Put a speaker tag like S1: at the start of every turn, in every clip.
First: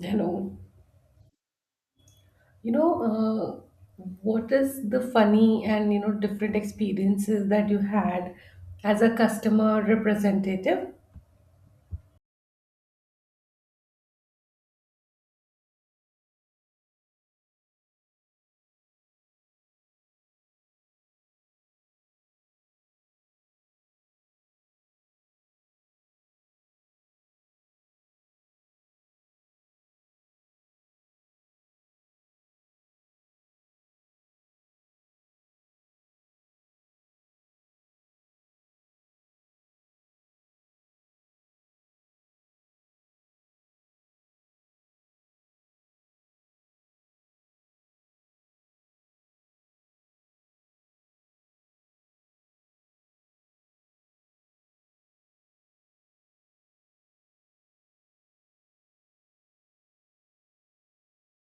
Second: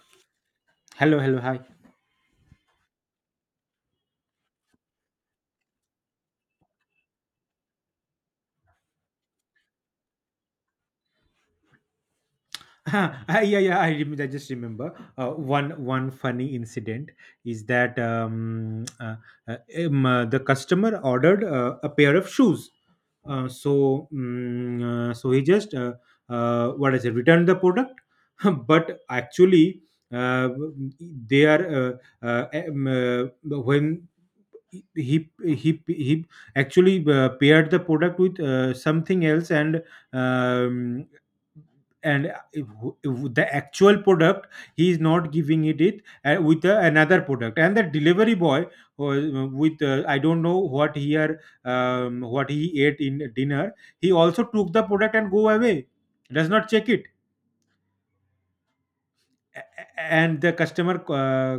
S1: Hello.
S2: Hello, hello, hi.
S1: You know, what is the funny and different experiences that you had as a customer representative?
S2: Ah, yeah, yeah. I just remember one funny incident is that uh, the customer ordered a pair of shoes. So he just what is it? Returned the product, but actually uh, they are when he actually paired the product with something else and um, and if- if the actual product he is not giving it with another product, and the delivery boy, with I don't know what he are, what he ate in dinner, he also took the product and go away, does not check it. a- and the customer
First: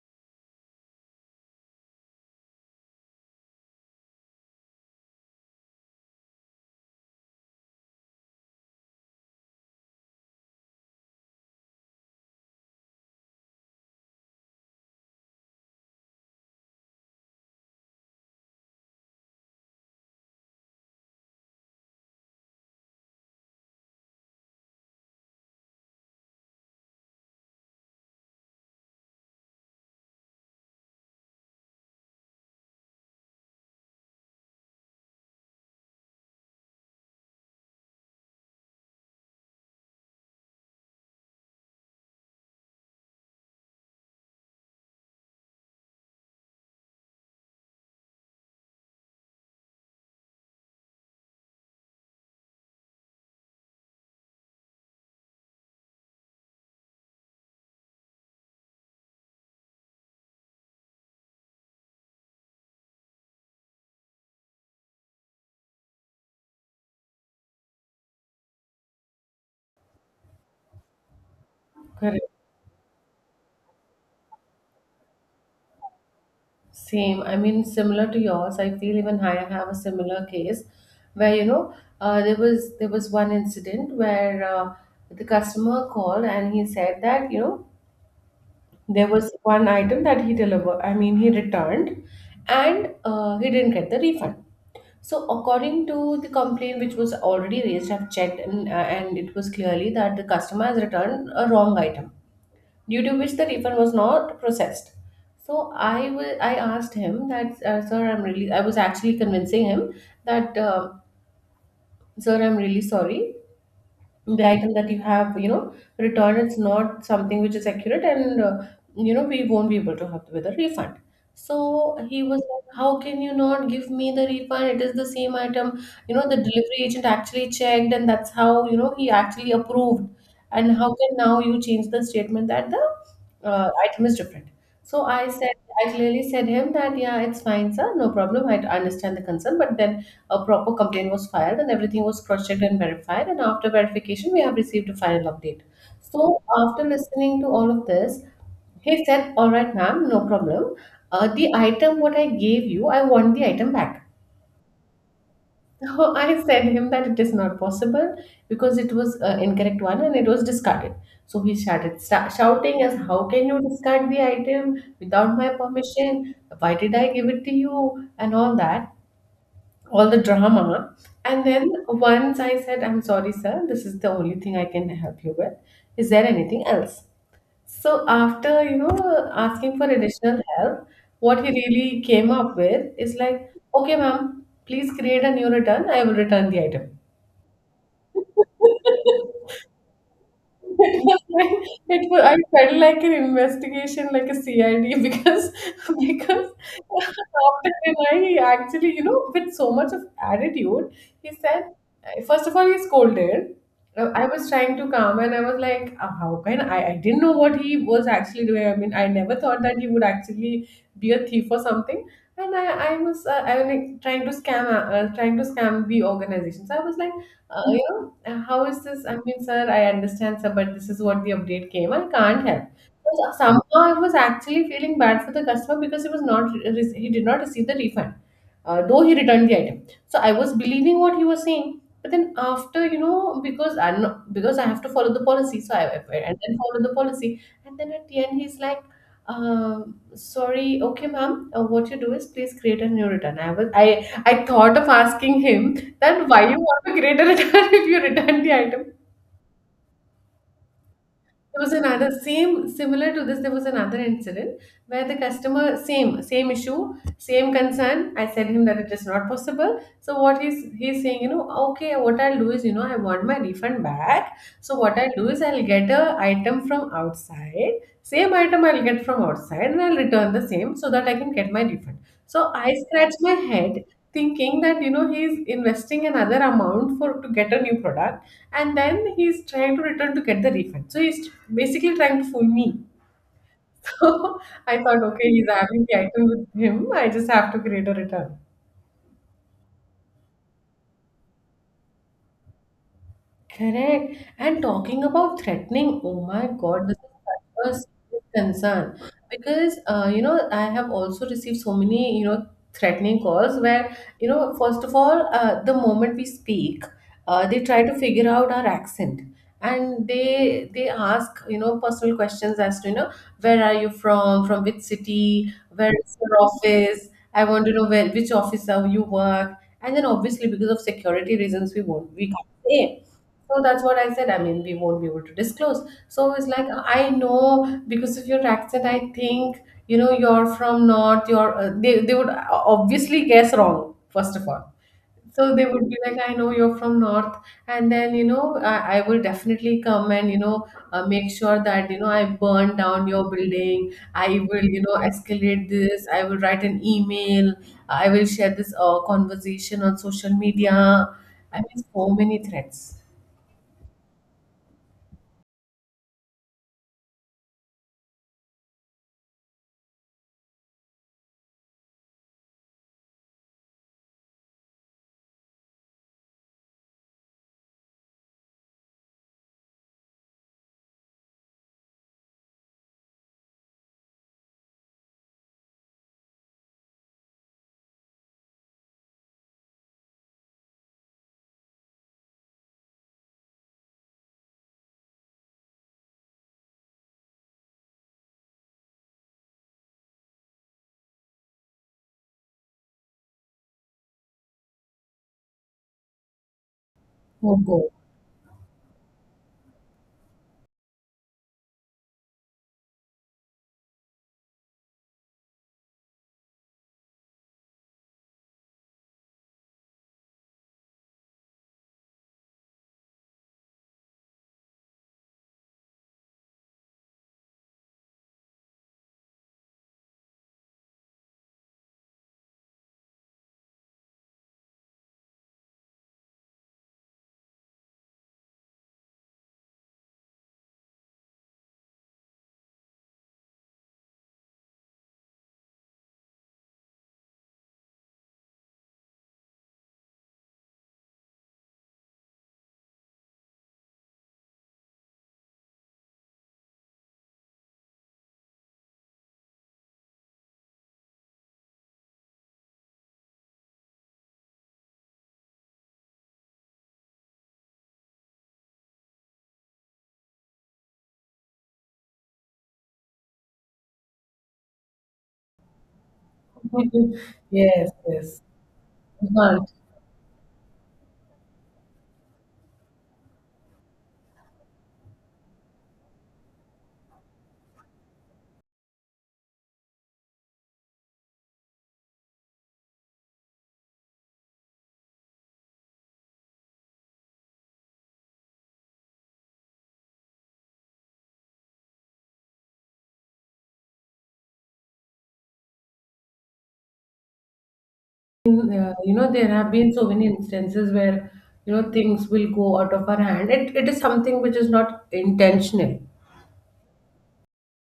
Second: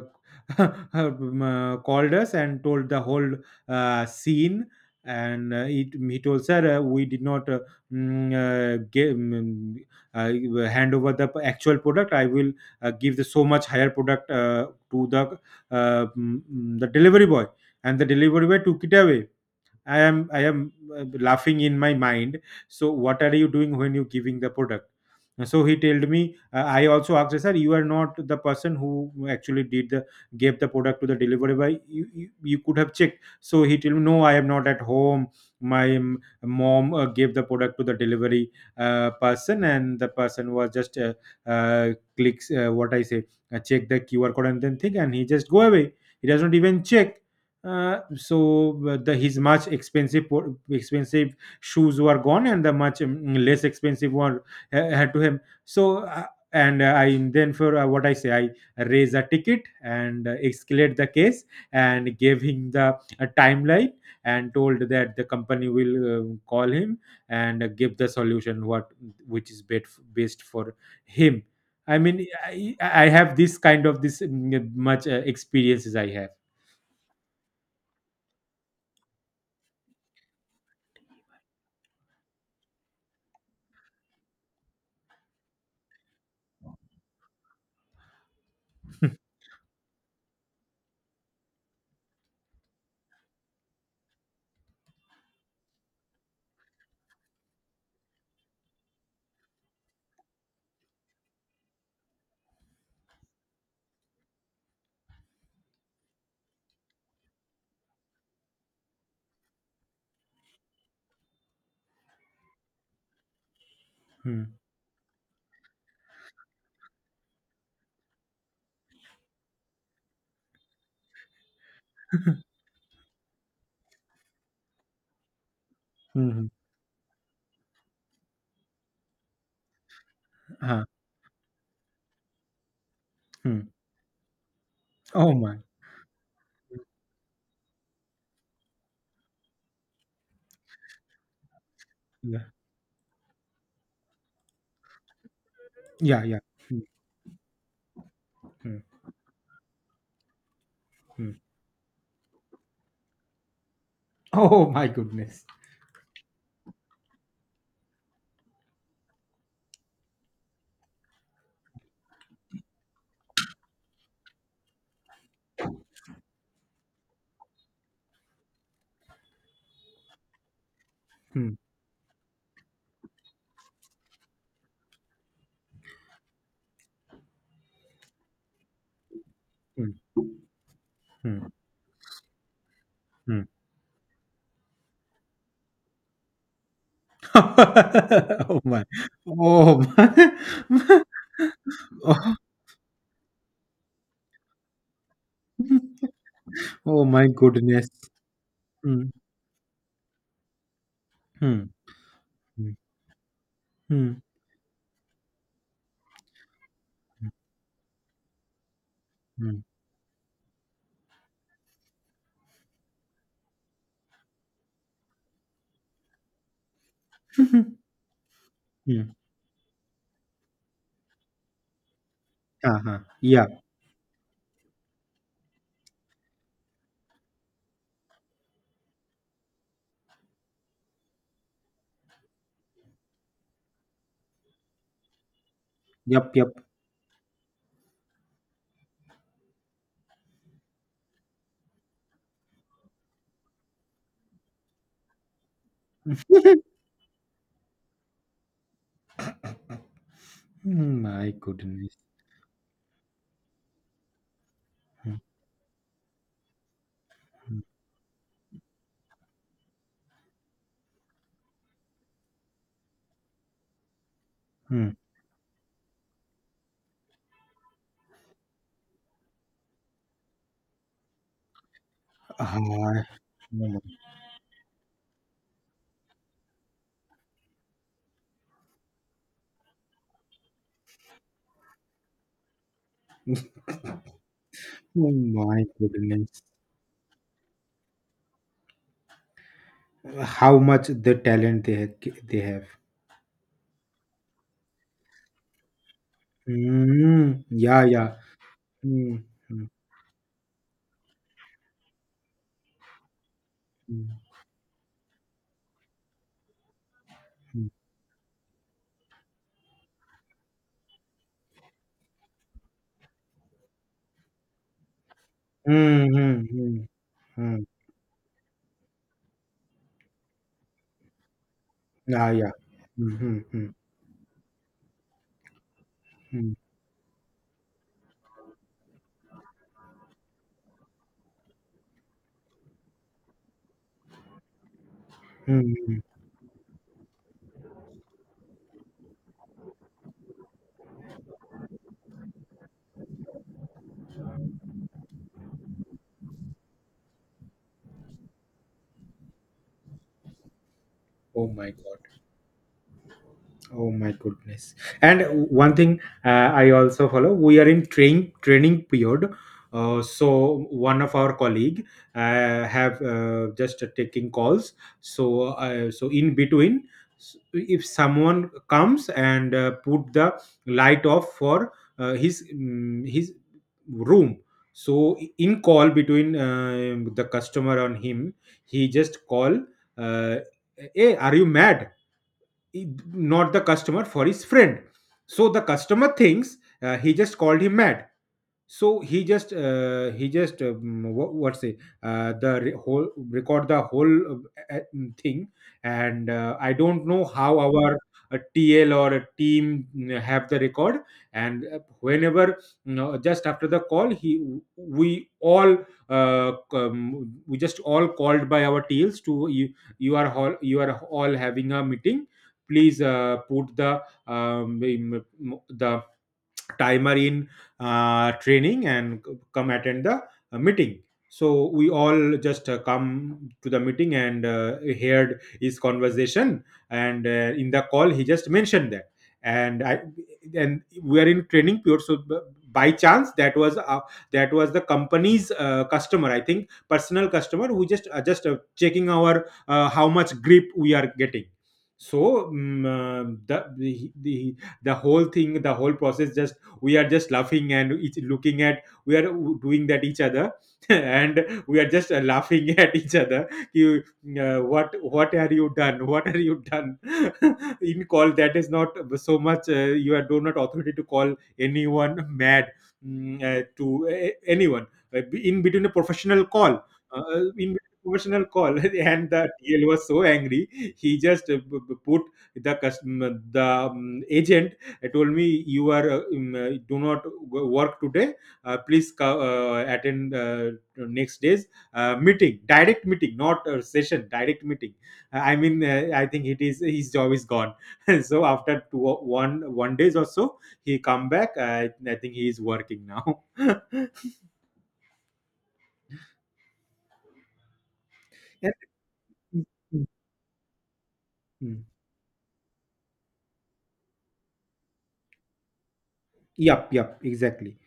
S2: called us and told the whole scene. And he told, sir, we did not give, hand over the actual product. I will give the so much higher product to the the delivery boy, and the delivery boy took it away. I am laughing in my mind. So what are you doing when you giving the product? So he told me, I also asked, sir, you are not the person who actually did the, gave the product to the delivery boy. You could have checked. So he told me, no, I am not at home. My mom gave the product to the delivery person, and the person was just uh, clicks, what I say, check the QR code and then think, and he just go away. He does not even check. The his much expensive expensive shoes were gone, and the much less expensive one had to him. So and I then, for what I say, I raise a ticket and escalate the case, and gave him the timeline, and told that the company will call him and give the solution what, which is best for him. I
S1: Correct.
S2: mean, I have this kind of this, much experiences I have.
S1: Same. I mean, similar to yours. I feel even I have a similar case where there was one incident where the customer called and he said that there was one item that he delivered, I mean, he returned and he didn't get the refund. So, according to the complaint which was already raised, I've checked and it was clearly that the customer has returned a wrong item, due to which the refund was not processed. So I asked him that, sir, I'm really, I was actually convincing him that, sir, I'm really sorry,
S2: Hmm.
S1: the item that you have returned, it's not something which is accurate, and we won't be able to help with a refund. So he was like, how can you not give me the refund? It is the same item, the
S2: Mhm.
S1: delivery agent actually checked, and that's how, he actually approved. And
S2: Uh-huh.
S1: how can now you change the statement that the
S2: Hmm.
S1: item is different? so i
S2: Oh
S1: said
S2: my.
S1: i clearly said him that, yeah, it's fine, sir, no problem, I understand the concern. But then a proper complaint was filed and everything was
S2: Yeah.
S1: cross-checked and verified, and after verification we have received a final update.
S2: Yeah.
S1: So
S2: Yeah. Hmm,
S1: after listening to all of this,
S2: hmm,
S1: he said, all right, ma'am, no problem,
S2: hmm.
S1: the item what I gave you, I want the item back.
S2: Oh my goodness.
S1: So I said him that it is not possible because it was incorrect one, and it was discarded. So he started shouting, as, how can you discard the item without my permission? Why did I give it to you? And all that, all the drama. And
S2: Hmm,
S1: then once I said, I'm sorry, sir, this is the only thing I can help you with. Is there anything else? So, after, asking for
S2: hmm,
S1: additional help, what
S2: hmm,
S1: he really came up with is
S2: hmm.
S1: like, okay, ma'am, please create a new return, I will return the item.
S2: Oh my. Oh my.
S1: It was like, I
S2: Oh,
S1: felt like an investigation, like a CID, because because
S2: oh my
S1: after
S2: goodness.
S1: dinner, he actually,
S2: Hmm,
S1: with so much of attitude, he
S2: hmm,
S1: said, first of all,
S2: hmm,
S1: he scolded. Uh,
S2: hmm,
S1: I was trying to calm, and I was like, "How can I? I didn't know what he was actually doing. I mean, I never
S2: hmm,
S1: thought that he would actually be a thief or something. And I was like, trying to scam, trying to scam the organization. So I was like, uh, you know, how is this? I
S2: hmm.
S1: mean, sir, I understand, sir, but this is what the update came. I can't help.
S2: Uh-huh.
S1: So
S2: Yeah.
S1: somehow I was actually feeling bad for the customer because he did not receive the refund, though he returned the item. So I was believing what he was saying, but then, after, because I know, because I have to follow the policy, so I
S2: Yep.
S1: and then
S2: Yep.
S1: follow the policy, and then at the end, he's like. Sorry, okay, ma'am. What you do is please create a new return. I was I thought of asking him, then why you want to create a return if you return the item?
S2: My
S1: There was
S2: goodness.
S1: another, same, similar to this. There was another incident where the
S2: Hmm,
S1: customer, same issue, same
S2: hmm,
S1: concern. I said him that it is not possible. So what he's saying, okay, what I'll do is, I want my refund back. So
S2: hmm.
S1: what I'll do is, I'll get a item from outside, same item I'll get from outside, and I'll return the same so that I can get my refund. So
S2: Ah,
S1: I scratch
S2: oh
S1: my head, thinking that, he's investing another amount for to get a new product, and then he's trying to return to get the refund. So he's basically trying to fool me. So I thought, okay, he's
S2: my
S1: having the item
S2: goodness.
S1: with him. I just have to create a return.
S2: How much the talent they they have.
S1: Correct. And talking about threatening, oh my God, this is
S2: Mm,
S1: such a
S2: yeah,
S1: serious
S2: yeah.
S1: concern,
S2: Mm, mm,
S1: because I have also received so many threatening calls, where,
S2: mm,
S1: first of all, the moment we speak, they
S2: mm.
S1: try to figure out our accent, and they ask, personal questions, as to, where are you from which city, where
S2: Mm,
S1: is your
S2: mm, mm,
S1: office? I want
S2: mm.
S1: to know where, which office are you work, and then, obviously, because of security reasons, we won't we
S2: Yeah,
S1: can't
S2: yeah.
S1: say.
S2: Mm, mm,
S1: So
S2: mm,
S1: that's what I said. I mean, we won't be able to disclose. So it's
S2: mm,
S1: like, I know because of your accent, I think, you're from North, they would obviously guess wrong, first of all. So they
S2: mm,
S1: would be
S2: mm.
S1: like, I know you're from North. And then, I will definitely come, and, make sure that, I burn down your building. I will, escalate this. I will write an email. I will share this conversation on social media.
S2: Oh
S1: I
S2: my
S1: mean,
S2: God.
S1: so many threats.
S2: Oh my goodness! And one thing I also follow. We are in training period, so one of our colleague have just taking calls. So so in between, if someone comes and put the light off for his room. So in call between the customer and him, he just call, uh, "Hey, are you mad?" Not the customer, for his friend. So the customer thinks he just called him mad. So he just he just, what, what's it, the whole record the whole thing. And I don't know
S1: Oh,
S2: how
S1: go.
S2: our a TL or a team have the record. And whenever, you know, just after the call, he we all we just all called by our TLs to you, you are all, you are all having a meeting, please put um, the timer in training and come attend the meeting. So we all just come to the meeting and heard his conversation. And in the call he just mentioned that, and i and we are in training period, so by chance that was the company's customer, I think personal customer, who just checking our how much grip we are getting. So the whole thing, the whole process, just we are just laughing and each looking at, we are doing that each other, and we are just laughing at each other. You, what are you done, what are you done, in call, that is not so much. You are, do not authority to call anyone mad, to uh, anyone. Uh, in between a professional call, uh, in
S1: Yes, yes.
S2: professional call,
S1: You
S2: and the
S1: can't.
S2: TL was so angry. He just put the custom the agent, I told me, you are do not work today. Please attend next day's meeting, direct meeting, not a session, direct meeting. I mean, I think it is his job is gone. So after two, one one days or so, he come back. I think he is working now.
S1: In,
S2: And-
S1: uh, you know, there have been so many instances where,
S2: Mm.
S1: things will go out of our hand. It is something which is not intentional.
S2: Yep, yep, exactly.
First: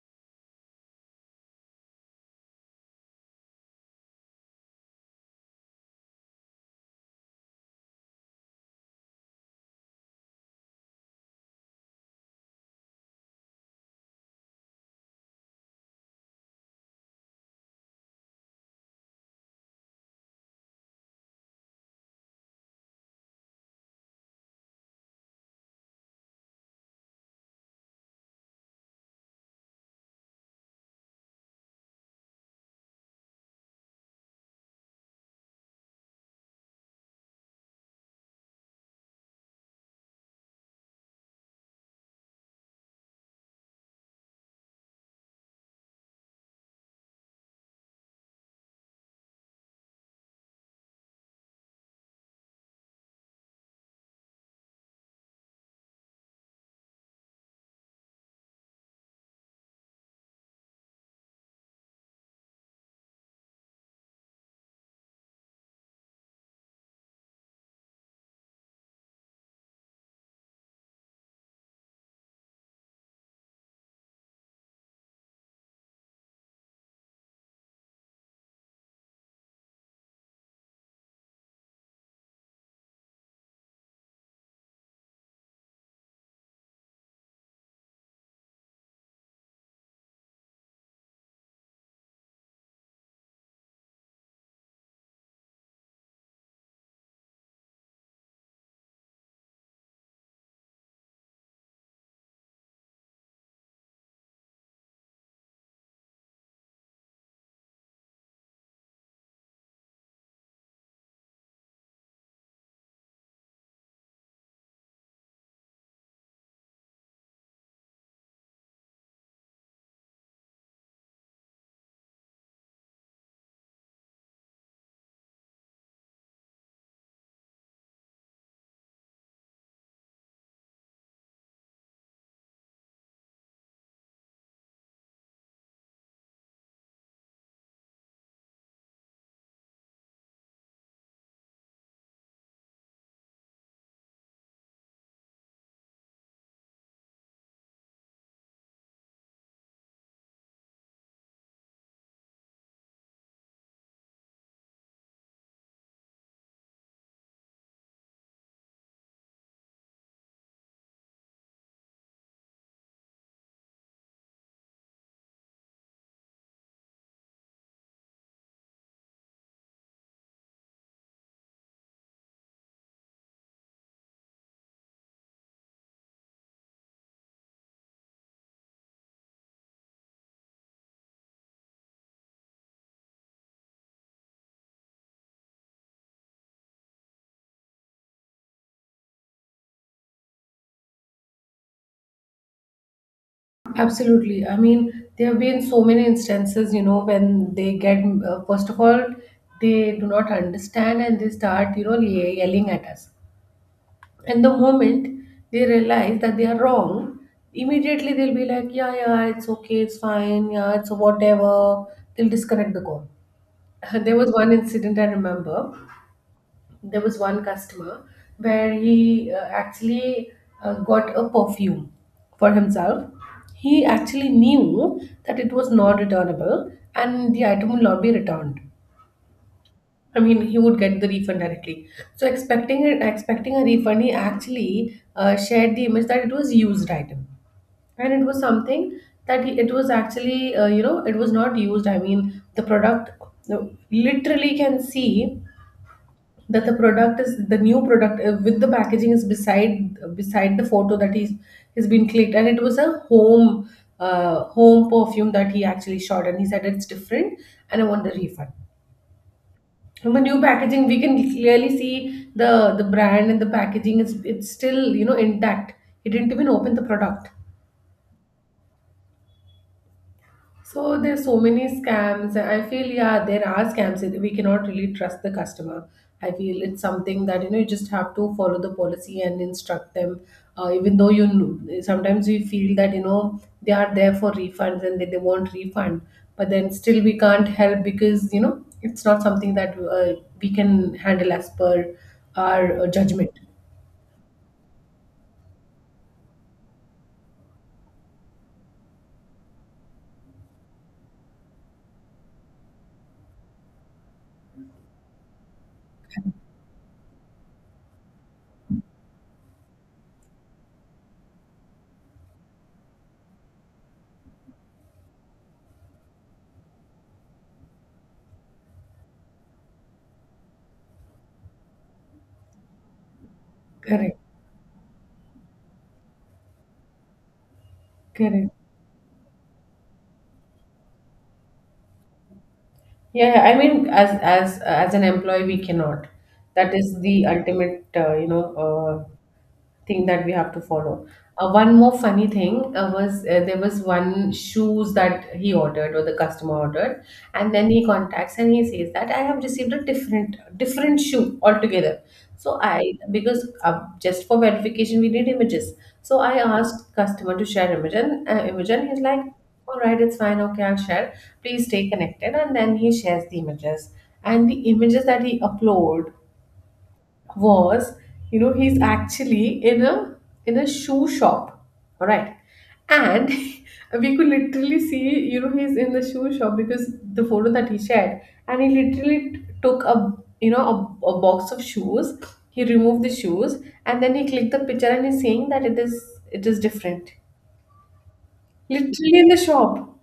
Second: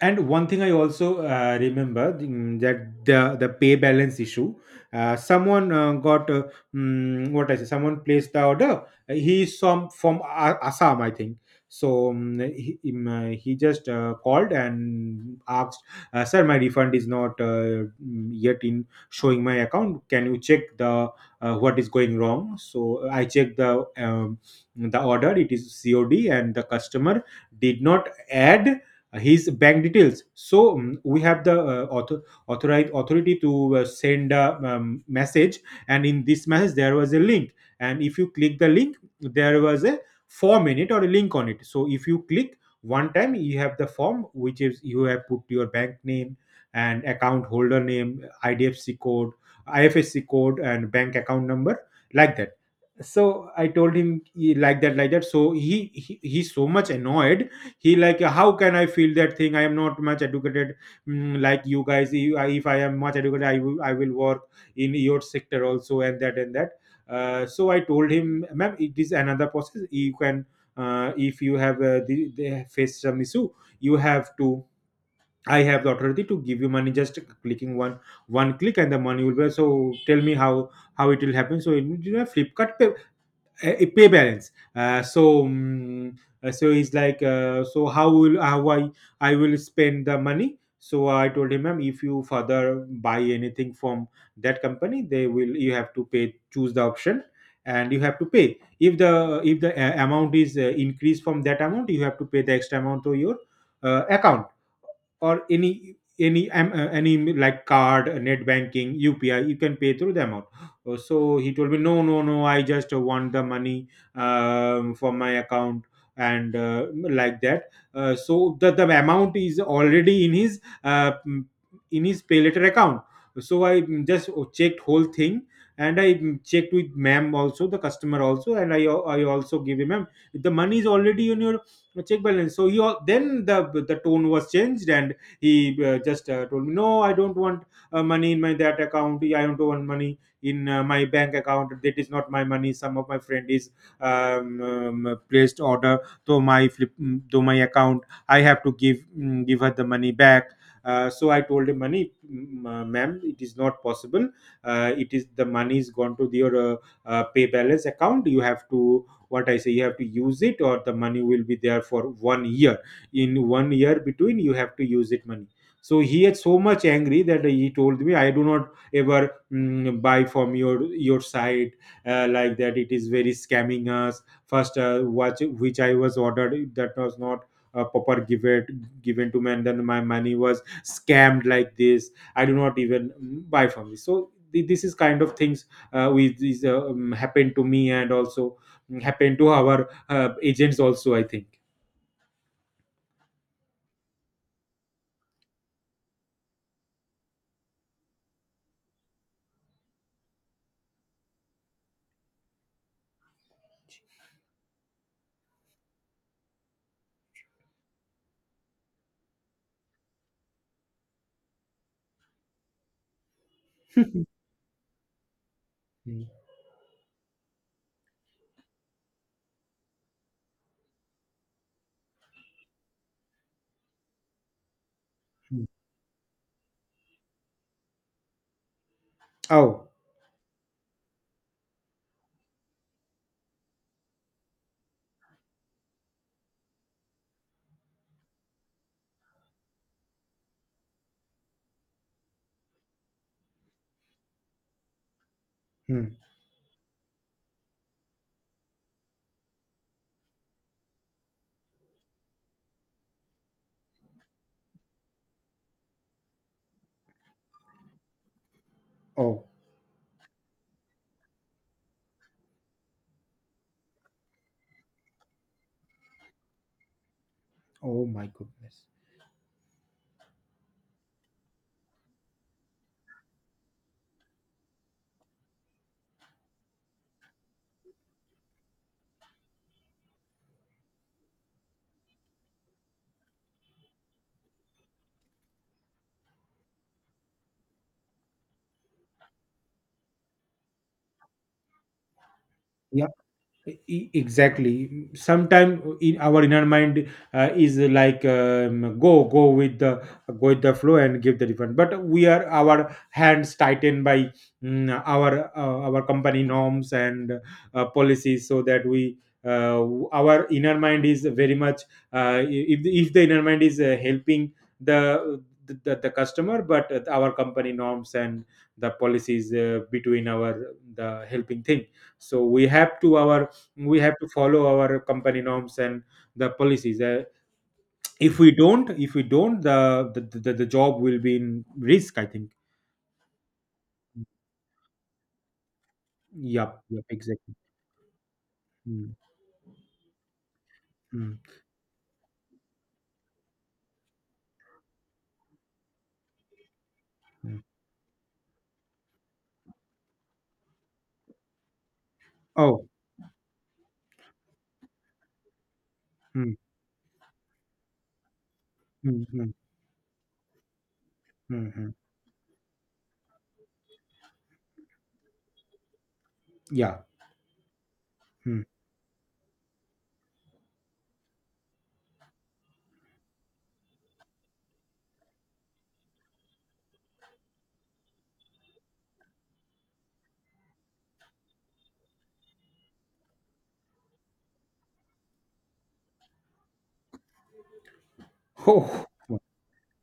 S2: And one thing I also remember, that the pay balance issue. Someone got what I say, someone placed the order. He is from Assam, I think. So he just called and asked, "Sir, my refund is not yet in showing my account. Can you check the what is going wrong?" So I checked the order. It is COD, and the customer did not add his bank details. So we have the authorized authority to send a message, and in this message there was a link. And if you click the link, there was a form in it or a link on it. So if you click one time, you have the form, which is you have put your bank name and account holder name, idfc code, ifsc code, and bank account number, like that. So I told him, "Ye- like that, like that." So he he's so much annoyed. He like, how can I feel that thing? I am not much educated, like you guys. If I am much educated, I will work in your sector also. And that, and that, so I told him, ma'am, it is another process. You can, if you have the, they face some issue, you have to, I have the authority to give you money, just clicking one, one click, and the money will be, so tell me how it will happen. So in, you know, Flipkart, a pay balance. uh, so mm, so he's like, so how will, how I will spend the money? So I told him, ma'am, if you further buy anything from that company, they will, you have to pay, choose the option, and you have to pay, if the amount is increased from that amount, you have to pay the extra amount to your account, or any, any, like card, net banking, UPI, you can pay through the amount. Uh, so he told me, no, no, no, I just want the money for my account, and like that. So the amount is already in his pay later account. So I just checked whole thing, and I checked with ma'am also, the customer also, and I also give him, ma'am, the money is already in your check balance. So then the tone was changed, and he just told me, no, I don't want money in my that account. I don't want money in my bank account, that is not my money, some of my friend is placed order to my flip to my account, I have to give, give her the money back. Uh, so I told him, money, ma'am, it is not possible. It is, the money is gone to your pay balance account. You have to, what I say, you have to use it, or the money will be there for 1 year. In 1 year between, you have to use it money. So he had so much angry that he told me, I do not ever buy from your site, like that. It is very scamming us. First watch which I was ordered, that was not proper given, given to me, and then my money was scammed like this. I do not even buy from this. So this is kind of things which is happened to me, and also happened to our agents also, I think.
S1: Absolutely. I mean, there have been so many instances, when they get, first of all, they do not understand, and they start, yelling at us. And the moment they realize that they are wrong, immediately they'll be like, yeah, yeah, it's okay, it's fine, yeah, it's whatever. They'll disconnect the call. There was one incident I remember.
S2: Mm.
S1: There was one customer where he actually got a perfume for himself. He actually knew that it
S2: Mm.
S1: was not returnable and the item will not be returned.
S2: Oh
S1: I mean, he would get the refund directly. So, expecting a refund, he actually shared the image that it was used item, and it was something it was actually, it was not used. I mean, the product, no, literally can see
S2: mm.
S1: that the product is the new product, with the packaging, is beside the photo that he's has been clicked, and it was a home perfume that he actually shot, and he said, it's different, and I want the refund.
S2: oh
S1: From the new packaging we can clearly see the brand, and the packaging is it's still, intact. He didn't even open the product.
S2: oh my goodness.
S1: So there's so many scams. I feel, yeah, there are scams. We cannot really trust the customer. I feel it's something that, you just have to follow the policy and instruct them. Even though, sometimes we feel that, they are there for refunds and that they want refund, but then still we can't help because, it's not something that we can handle as per our judgment.
S2: Exactly, sometimes in our inner mind is like go with the flow and give the refund, but we are, our hands tightened by our company norms and policies, so that we uh, our inner mind is very much if the inner mind is helping the the customer, but our company norms and the policies between our the helping thing, so we have to our we have
S1: Correct.
S2: to follow our company norms and the policies. If
S1: Correct.
S2: we don't, the job will be in risk, I think.
S1: Yeah, I mean, as an employee, we cannot. That
S2: yep
S1: is
S2: yep
S1: the
S2: exactly.
S1: ultimate,
S2: Mm,
S1: thing that we have to follow.
S2: mm,
S1: One more funny thing was, there was one shoes that he ordered, or the customer ordered, and
S2: mm.
S1: then he contacts and he says that I have received a different shoe altogether.
S2: oh.
S1: Because, just for verification, we need images. So I
S2: mm,
S1: asked customer to share image, and he's like,
S2: mm, mm,
S1: all right, it's fine. Okay, I'll share. Please
S2: mm,
S1: stay
S2: mm.
S1: connected. And then he shares the images, and the images that he upload
S2: yeah.
S1: was,
S2: mm.
S1: he's actually in a, shoe shop, all right, and we could literally see, he's in the shoe shop because the photo that he shared, and he literally took a you know a box of shoes. He removed the shoes, and then he clicked the picture, and he's saying that it is different,
S2: oh.
S1: literally in the shop.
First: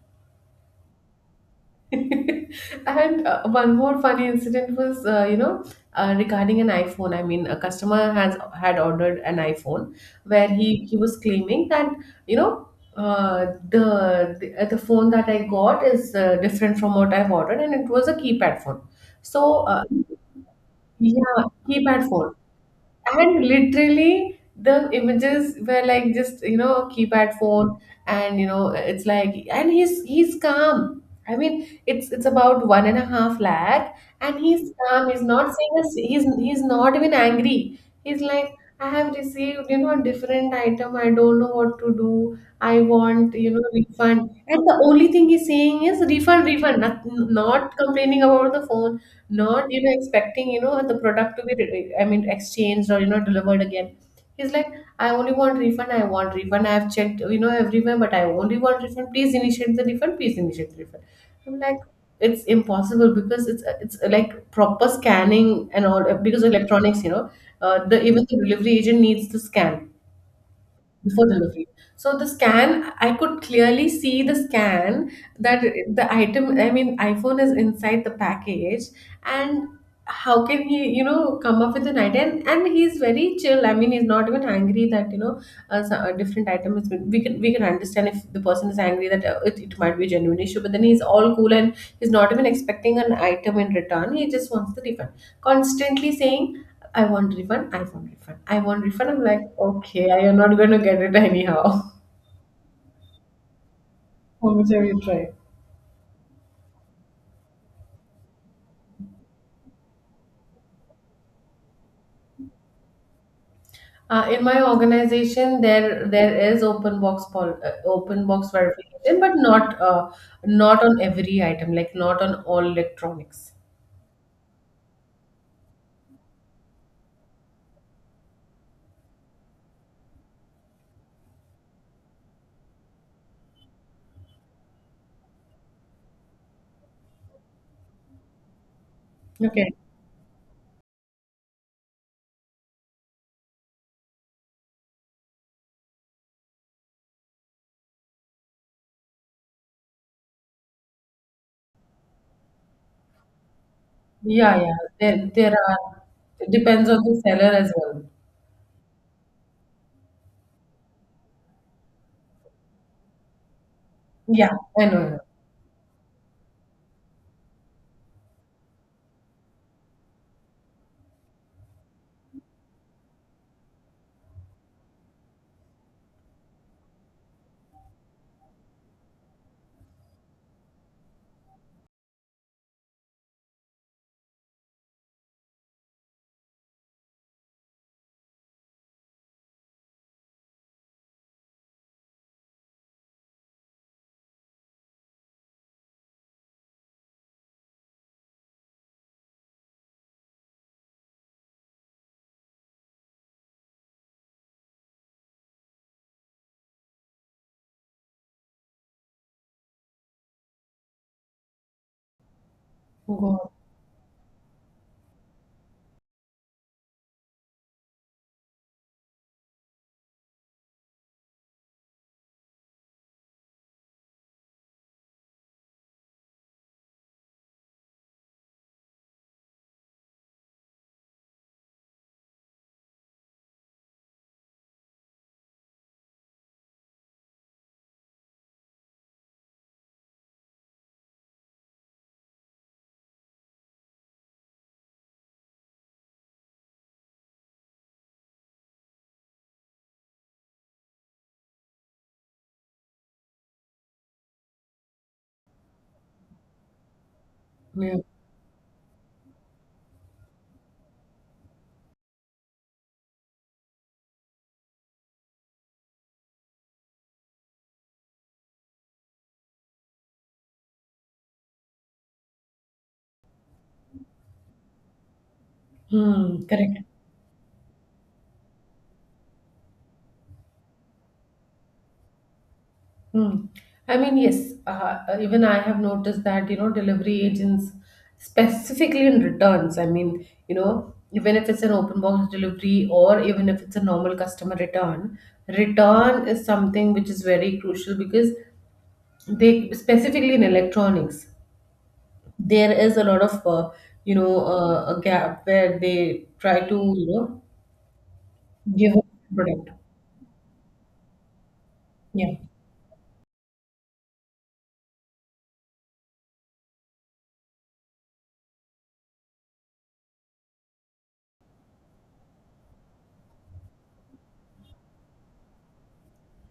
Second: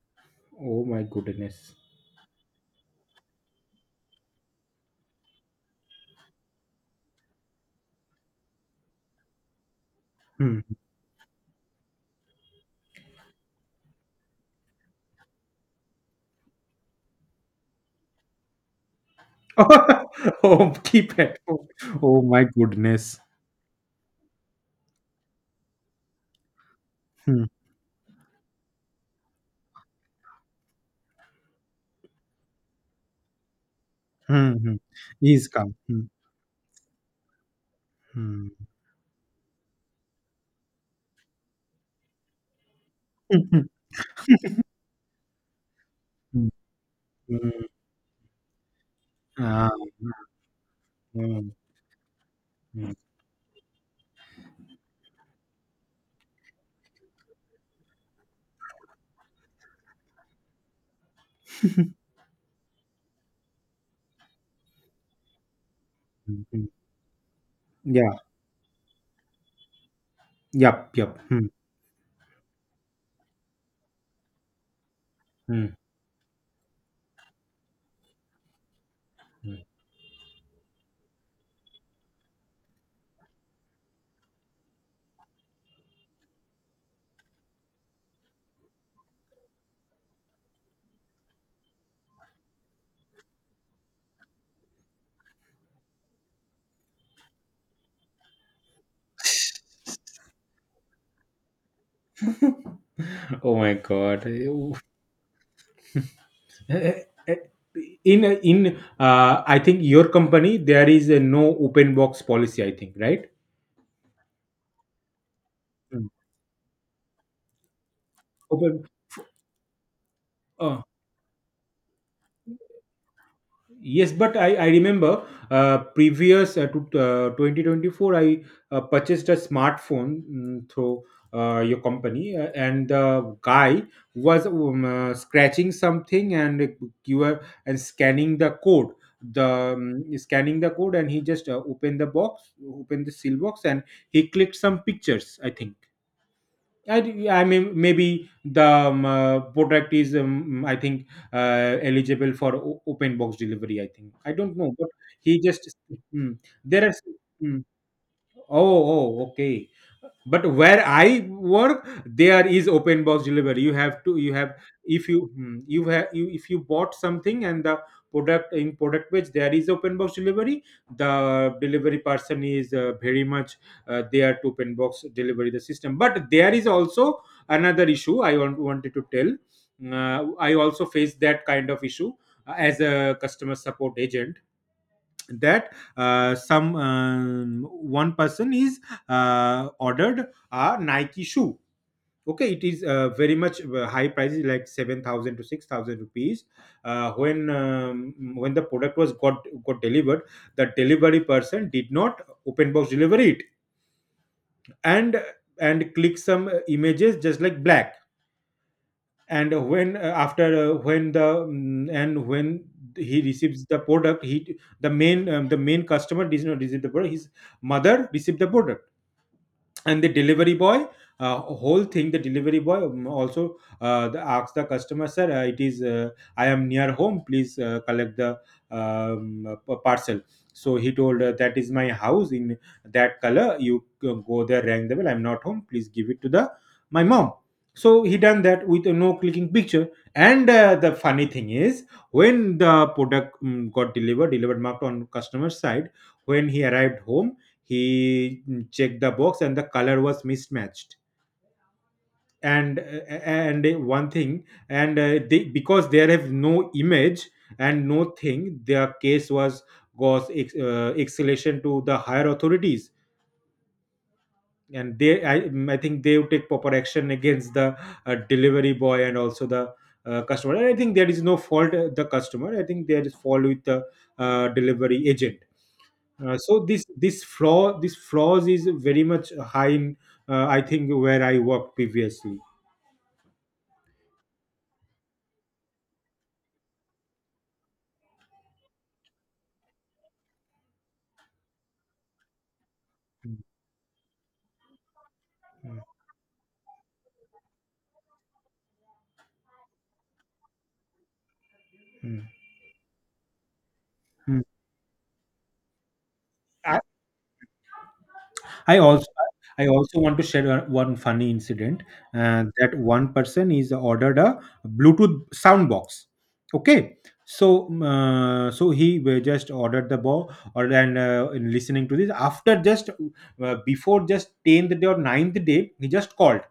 S2: Oh my goodness.
S1: And one more funny incident was, regarding an iPhone. I mean, a customer has had ordered an iPhone, where
S2: Hmm.
S1: he was claiming that, you know, uh, the phone that I got is different from what I've ordered, and it was a keypad phone. So, uh,
S2: oh, keep it,
S1: yeah,
S2: oh,
S1: keypad
S2: oh
S1: phone.
S2: my goodness.
S1: And literally, the images were like just, keypad
S2: Hmm,
S1: phone, and, it's like, and he's calm. I mean, it's about one and a half lakh, and
S2: hmm,
S1: he's
S2: hmm.
S1: calm. He's not
S2: He's
S1: saying
S2: come.
S1: he's not even angry. He's
S2: Hmm.
S1: like, I have received, different item. I don't know what to do. I want, refund. And the only thing he's saying is refund,
S2: Hmm,
S1: refund. Not,
S2: hmm, hmm.
S1: not complaining about the phone.
S2: Ah.
S1: Not,
S2: hmm,
S1: expecting, the product to
S2: hmm,
S1: be, I mean, exchanged
S2: hmm,
S1: or, delivered again. He's like, I only want refund, I want refund. I've checked, everywhere, but I only want refund. Please initiate the refund, please initiate the refund. I'm like, it's impossible because it's like proper scanning and all because
S2: hmm. hmm.
S1: electronics. The
S2: Yeah.
S1: Even the delivery agent needs to scan
S2: Yep, yep.
S1: before delivery. So the scan, I could clearly see the scan that
S2: Hmm,
S1: the item, I mean, iPhone is inside the package,
S2: hmm.
S1: and how can he, you know, come up with an idea? And he's very chill. I mean, he's not even angry that you know a different item is. We can understand if the person is angry that it, it might be a genuine issue, but then he's all cool and he's not even expecting an item in return. He just wants the refund constantly saying, I want refund, I want refund, I want refund. I'm like, okay, I am not going to get it anyhow.
S2: Oh my God.
S1: How much have you tried?
S2: Eh, eh, eh, in I think your company, there is a no open box policy, I think, right?
S1: In my organization, there
S2: Hmm.
S1: there is open box
S2: Open.
S1: verification, but
S2: uh,
S1: not on every item, like not on all electronics.
S2: Yes, but I remember previous to 2024, I purchased a smartphone through your company, and the guy was scratching something and you were and scanning the code. The
S1: Okay.
S2: Scanning the code, and he just opened the box, opened the seal box, and he clicked some pictures. I think I mean, maybe the product is, I think, eligible for open box delivery, I think. I
S1: Yeah,
S2: don't know,
S1: yeah.
S2: but
S1: There
S2: he
S1: there
S2: just
S1: are
S2: mm,
S1: depends
S2: there
S1: on the seller
S2: are.
S1: as well.
S2: Oh, oh, okay. But where I work, there is open box delivery. You have to, you
S1: Yeah,
S2: have,
S1: I know. I
S2: if
S1: know.
S2: you, hmm, you have, you, if you bought something and the product, in product page, there is open box delivery, the delivery person is very much there to open box delivery the system. But there is also another issue I wanted to tell. I also face that kind of issue as a customer support agent, that some one person is ordered a Nike shoe. Okay, it is very much high prices, like 7,000 to 6,000 rupees. When the product was got delivered, the delivery person did not open box deliver it, and and click some images just like black. And when after When the mm, and when he
S1: Go
S2: receives the product, he, the main customer does not receive the product. His mother received the product, and the delivery boy, uh, whole thing, the delivery boy also asks the customer, sir, it is I am near home, please collect the parcel. So he told, that is my house in that color, you go there, rang the bell, I'm not home, please give it to the my mom. So he done that with a no clicking picture. And the funny thing is, when the product got delivered, marked on customer side, when he arrived home, he checked the box and the color was mismatched. And one thing, and because there have no image
S1: on.
S2: and
S1: Yeah.
S2: no thing, their case was escalation to the higher authorities, and they, I think they would take proper action against the delivery boy and also the customer. And I think there is no fault the customer, I think there is fault with the delivery agent.
S1: Hmm,
S2: So this
S1: correct.
S2: this fraud this fraud is very much high in I think where I worked previously.
S1: Hmm. I mean, yes, even I have noticed that, you know, delivery agents, specifically in returns, I mean, you know, even if it's an open box delivery or even if it's a normal customer return, return is something which is very crucial because they, specifically in electronics,
S2: Mm.
S1: there is a lot of, you
S2: Mm.
S1: know, a gap where they try to,
S2: I,
S1: you know,
S2: I
S1: give a
S2: also I
S1: product.
S2: also want to share one funny incident,
S1: Yeah.
S2: that one person is ordered a Bluetooth sound box. Okay, so so he just ordered the box, or, and in listening to this after just before just tenth day or ninth day, he just called.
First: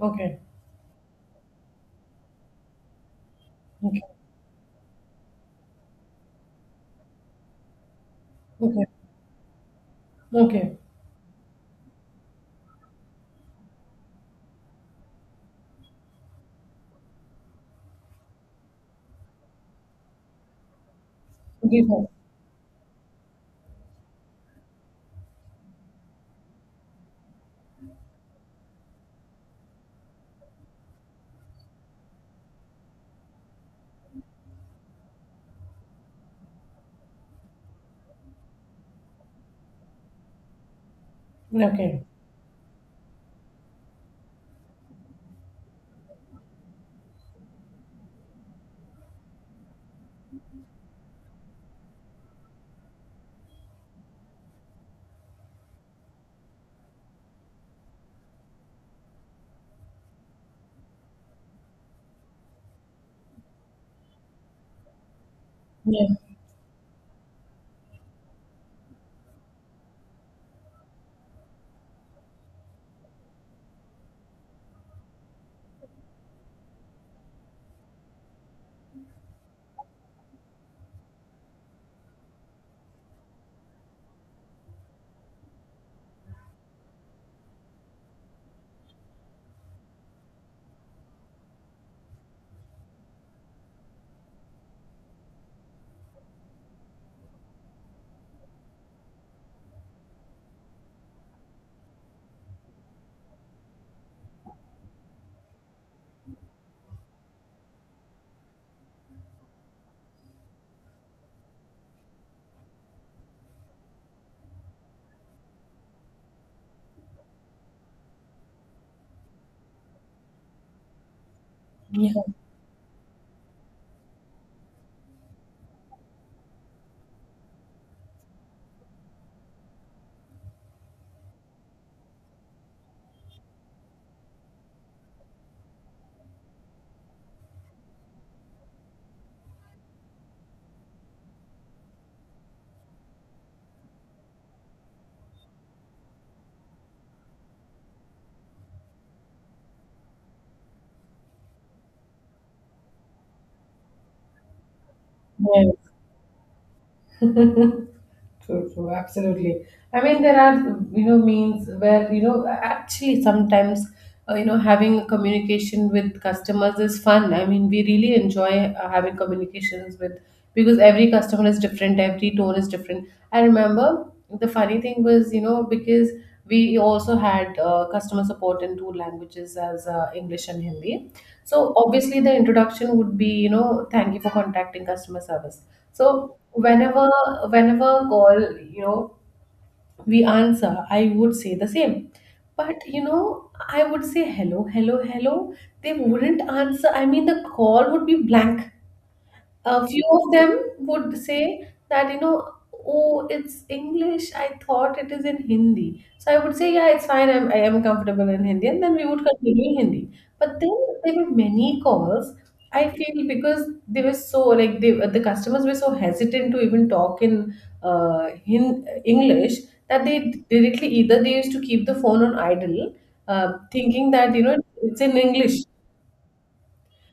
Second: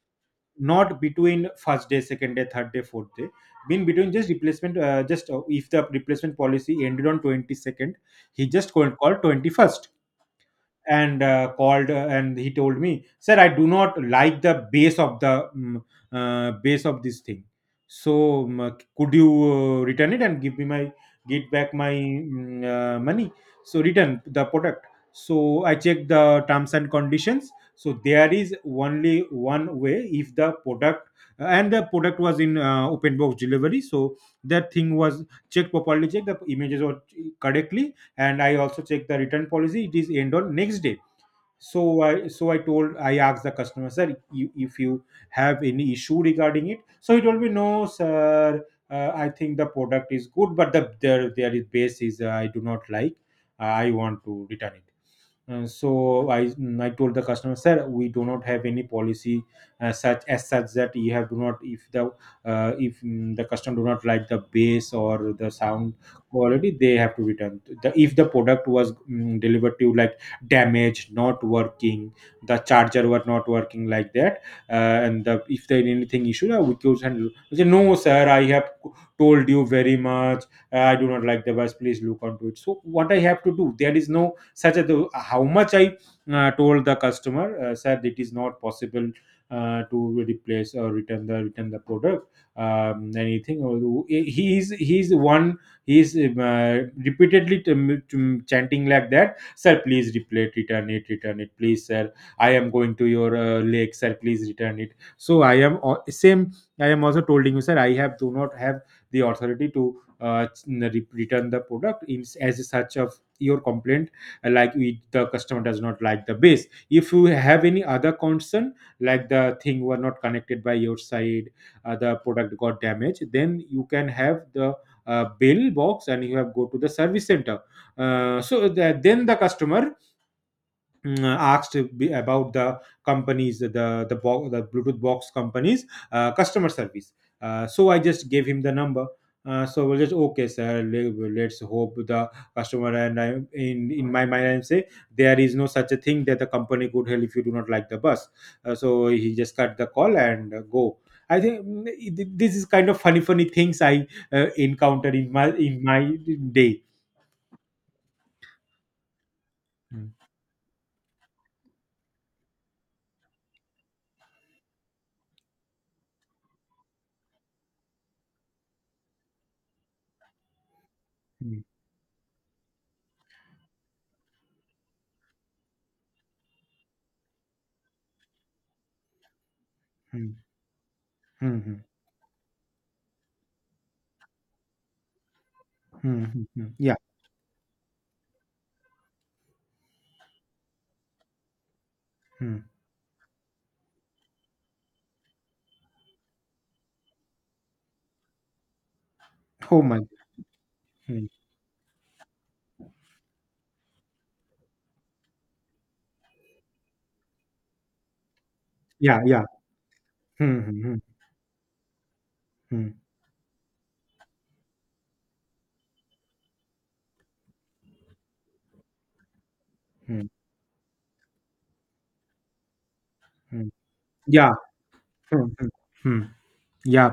S1: Okay.
S2: Not between first day, second day, third day, fourth day. Been between
S1: Okay.
S2: just replacement, just if the replacement policy ended on 22nd, he just
S1: Okay.
S2: called 21st
S1: Okay.
S2: and called, and he told me, sir, I do not like the base of the base of this thing. So could you return it and give me my, get back
S1: Okay.
S2: my money, so return the product. So I checked the terms and conditions, so there is only one way, if the product, and the product was in open box delivery, so that thing was checked, properly checked, the images were correctly. And I also check the return policy, it is end on next day.
S1: Okay.
S2: so
S1: Okay.
S2: i so i told, I asked the customer, sir, you, if you have any issue regarding it. So he told me, no sir, I think the product is good, but there there is base is, I do not like. I want to return it. So I told the customer, sir, we do not have any policy such that you have, do not, if the if mm, the customer do not like the bass or the sound
S1: Yeah.
S2: quality, they have to return. The, if the product was delivered to you like damaged, not working, the charger were not working, like that, uh, and the, if there anything issue, we could handle. I said, no, sir, I have told you very much, I do not like the bus, please look onto it. So what I have to do? There is no such as the, how much I told the customer, sir, it is not possible to replace or return the product, anything or, he is one, he is repeatedly chanting like that, sir please replay, return it, return it, please sir, I am going to your lake, sir, please return it. So same, I am also told you, sir, I have, do not have the authority to return the product, in, as such of your complaint. Like we, the customer does not like the base. If you have any other concern, like the thing were not connected by your side, the product got damaged, then you can have the bill box and you have go to the service center, so that. Then the customer asked to be about the companies, the Bluetooth box companies, customer service, so I just gave him the number. So we'll just, okay sir, let's hope. The customer and I, in my mind, I'm say, there is no such a thing that the company could help if you do not like the bus. So he just cut the call and go. I think this is kind of funny things I encounter in my, in
S1: Yes,
S2: my day.
S1: true, true, absolutely. I
S2: Mm,
S1: mean, there are, you know, means where, you know, actually sometimes, you know, having a communication with customers is fun. I mean, we really enjoy having communications with, because every customer is
S2: mm,
S1: different, every tone is different. I remember the funny thing was, you know, because we also had customer support in two languages as
S2: mm,
S1: English and Hindi.
S2: mm,
S1: So
S2: mm,
S1: obviously the introduction would be, you know, thank you for contacting customer service so
S2: mm. Yeah.
S1: whenever call, you know, we answer, I would say the same.
S2: hmm.
S1: But you know, I would say hello, hello, hello. They wouldn't answer. I mean, the call would be blank
S2: Oh
S1: a
S2: my.
S1: few of them would
S2: hmm.
S1: say that you know oh it's English, I thought it is in Hindi. So I would say yeah, it's fine, I am comfortable in Hindi, and then we
S2: Yeah,
S1: would
S2: yeah.
S1: continue in Hindi. But
S2: Hmm,
S1: then
S2: hmm, hmm,
S1: there were many calls I
S2: hmm,
S1: feel because they were so like they, the customers were so hesitant to even talk uh in English that they
S2: hmm,
S1: directly either they used to keep the phone on idle, uh,
S2: hmm.
S1: thinking that you
S2: Yeah.
S1: know it's in
S2: Hmm,
S1: English.
S2: hmm, hmm. Yeah.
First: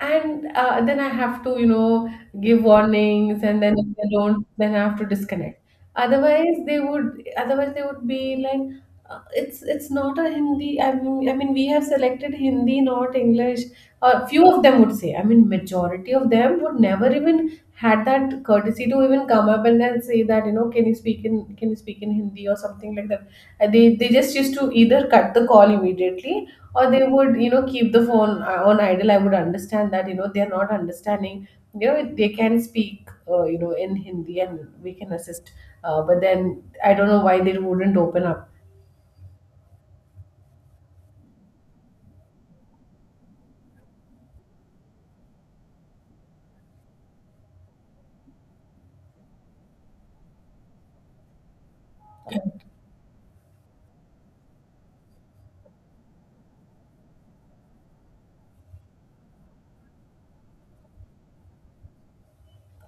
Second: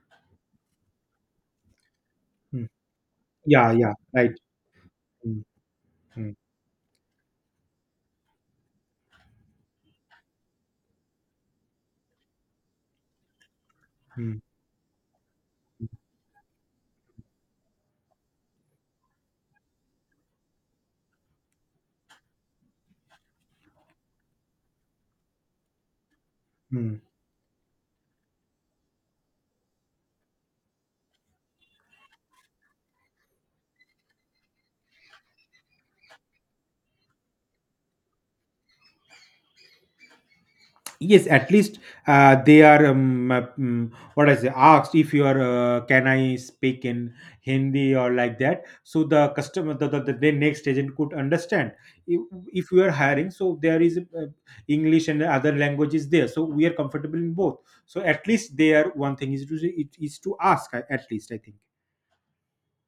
S1: And then I have to, you know, give
S2: Hmm.
S1: warnings, and
S2: Yeah,
S1: then if
S2: yeah.
S1: they
S2: Right.
S1: don't, then I have to
S2: Hmm,
S1: disconnect.
S2: hmm,
S1: Otherwise, they would. Otherwise, they would be like, it's not a Hindi. I mean, we have selected Hindi, not English. A
S2: hmm,
S1: few of them would say. I mean, majority of them would never even had that courtesy to even come up and then say that you know, can you speak in can you speak in Hindi or something like that. They just used to either cut the call immediately or
S2: hmm.
S1: they would you know keep the phone on idle. I would understand that you know they're not understanding, you know they can speak you know in Hindi and we can assist, but then I don't know why they wouldn't open up.
S2: Yes, at least they are what I say, asked, if you are, can I speak in Hindi or like that, so the customer, the their next agent could understand. if, if you are hiring, so there is English and other languages there, so we are comfortable in both, so at least there, one thing is to, it is to ask, at least I think.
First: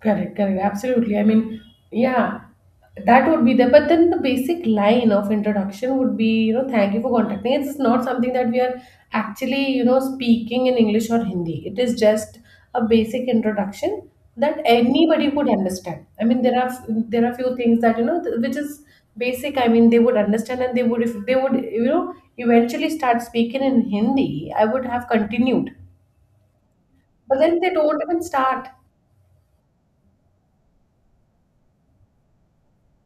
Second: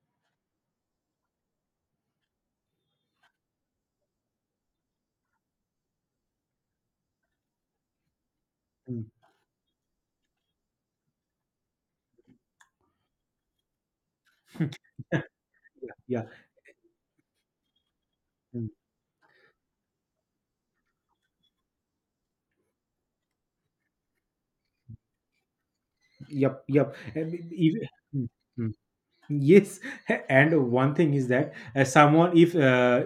S1: Correct, correct. Absolutely. I mean, yeah, that would be there. But then the basic line of introduction would be, you know, thank you for contacting. It's not something that we are
S2: Mm.
S1: actually, you know, speaking in English or Hindi. It is just a basic introduction that anybody would
S2: yeah
S1: understand. I
S2: yeah
S1: mean, there are few things that you know, which
S2: Mm.
S1: is basic. I mean, they would understand and they would if they would, you know, eventually start speaking in Hindi. I would have continued,
S2: Yep, yep. And
S1: but then they
S2: if-
S1: don't even start.
S2: Mm. Yes. And one thing is that, someone, if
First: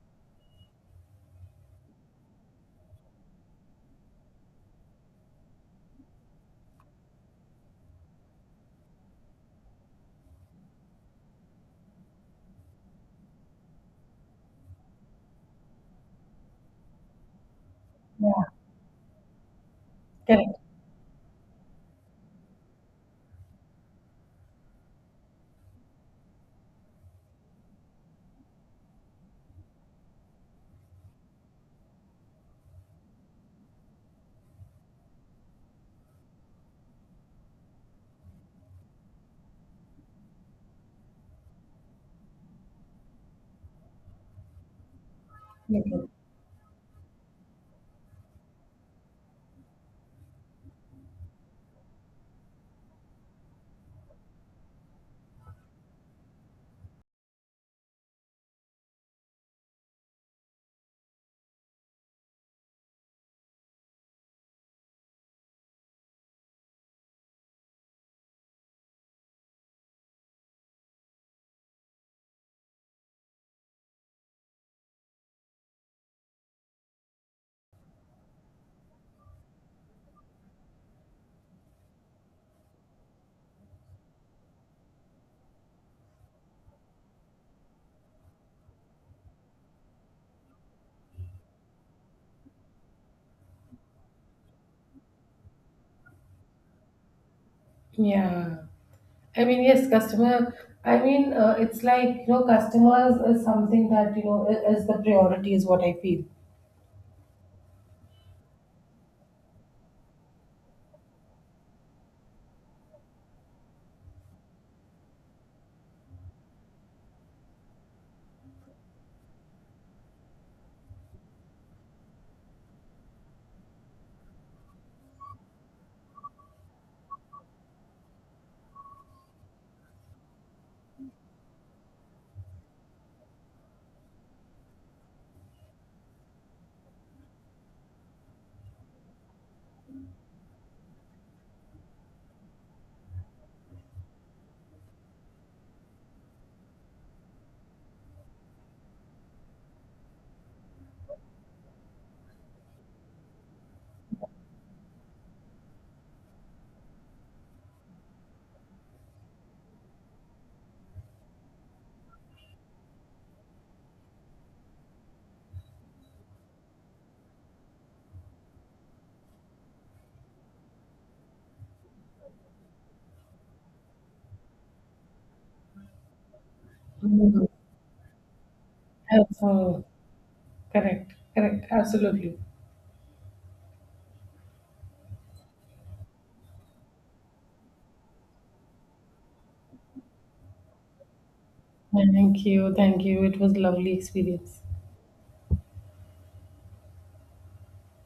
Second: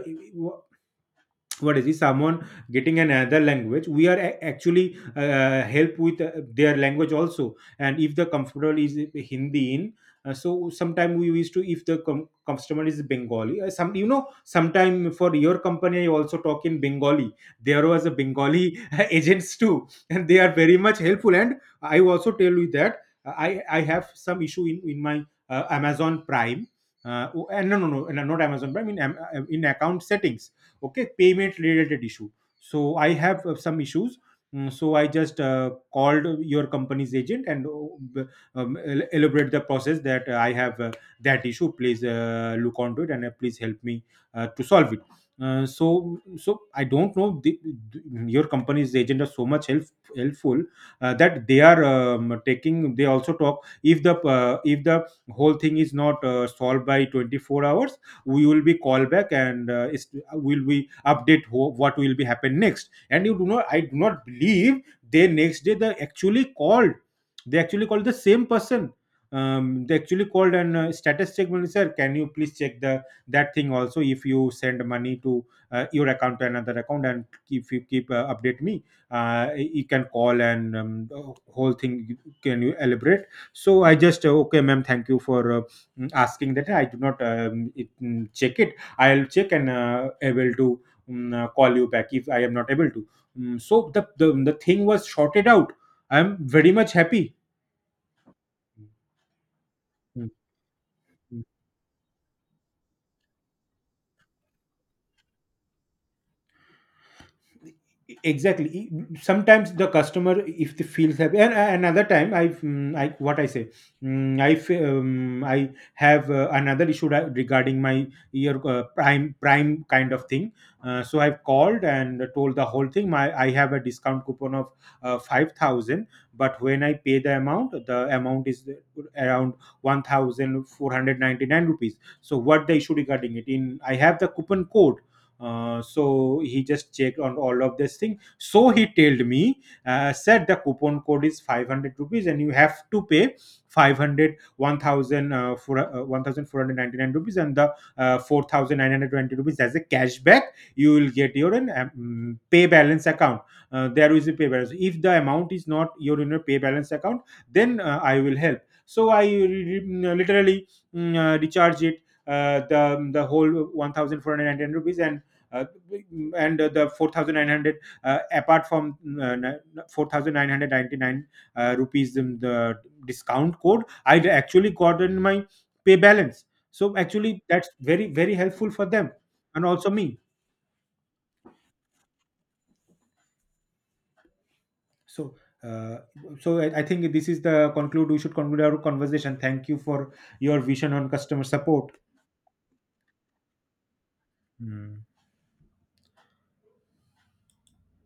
S2: what is it, someone getting another language, we are actually help with their language also. And if the comfortable is Hindi in, so sometime we used to, if the customer is Bengali, some you know sometime for your company I also talk in Bengali. There was a
S1: Yeah,
S2: Bengali agents too, and they are very much helpful. And I also tell you that, I have some issue in my Amazon Prime, oh, and no no no no, not Amazon Prime in, Am-, in account settings, okay, payment related issue. So I have some issues. So I just called your company's agent and elaborate the process, that I have that issue, please look onto it and please help me to solve it.
S1: correct.
S2: So, so I don't know, your company's agent are so much helpful, that they are taking, they also talk, if the whole thing is not solved by 24 hours, we will be called back, and will we update, what will be happen next. And you do not, I do not believe, they next day they actually called, they actually called the same person. They actually called and status check, when sir, can you please check, the that thing also, if you send money to your account to another account, and if you keep update me, you can call, and the whole thing, can you elaborate. So I just okay ma'am, thank you for asking that, I do not check it, I'll check, and able to call you back if I am not able to. So the thing was sorted out, I'm very much happy.
S1: Yeah,
S2: Mm,
S1: I mean, yes,
S2: mm,
S1: customer. I mean,
S2: mm.
S1: it's like, you know, customers is something that, you know, is the priority, is what I feel.
S2: Exactly. Sometimes the customer, if they feels happy. And another time I I what I say, I have another issue regarding my ear, prime, kind of thing. So I've called and told the whole thing, my, I have a discount coupon of 5,000. But when I pay the amount, the amount is around 1,499 rupees. So what the issue regarding it, in I have the coupon code. So he just checked on all of this thing. So he told me, said the coupon code is 500 rupees, and you have to pay 500 1000 1,499 rupees, and the 4,920 rupees as a cashback, you will get your pay balance account. There is a pay balance. If the amount is not your in your pay balance account, then I will help. So I literally recharge it the whole 1,499 rupees. And uh, and uh, the 4,900, apart from 4,999 rupees in the discount code, I actually got in my pay balance. So actually
S1: Mhm.
S2: that's very very helpful for them and
S1: So,
S2: also me.
S1: correct, correct, absolutely.
S2: So uh, so I think this is the conclude, we should conclude our conversation. Thank you for your vision on customer support.
S1: Thank you, thank you. It was lovely experience.
S2: Hmm.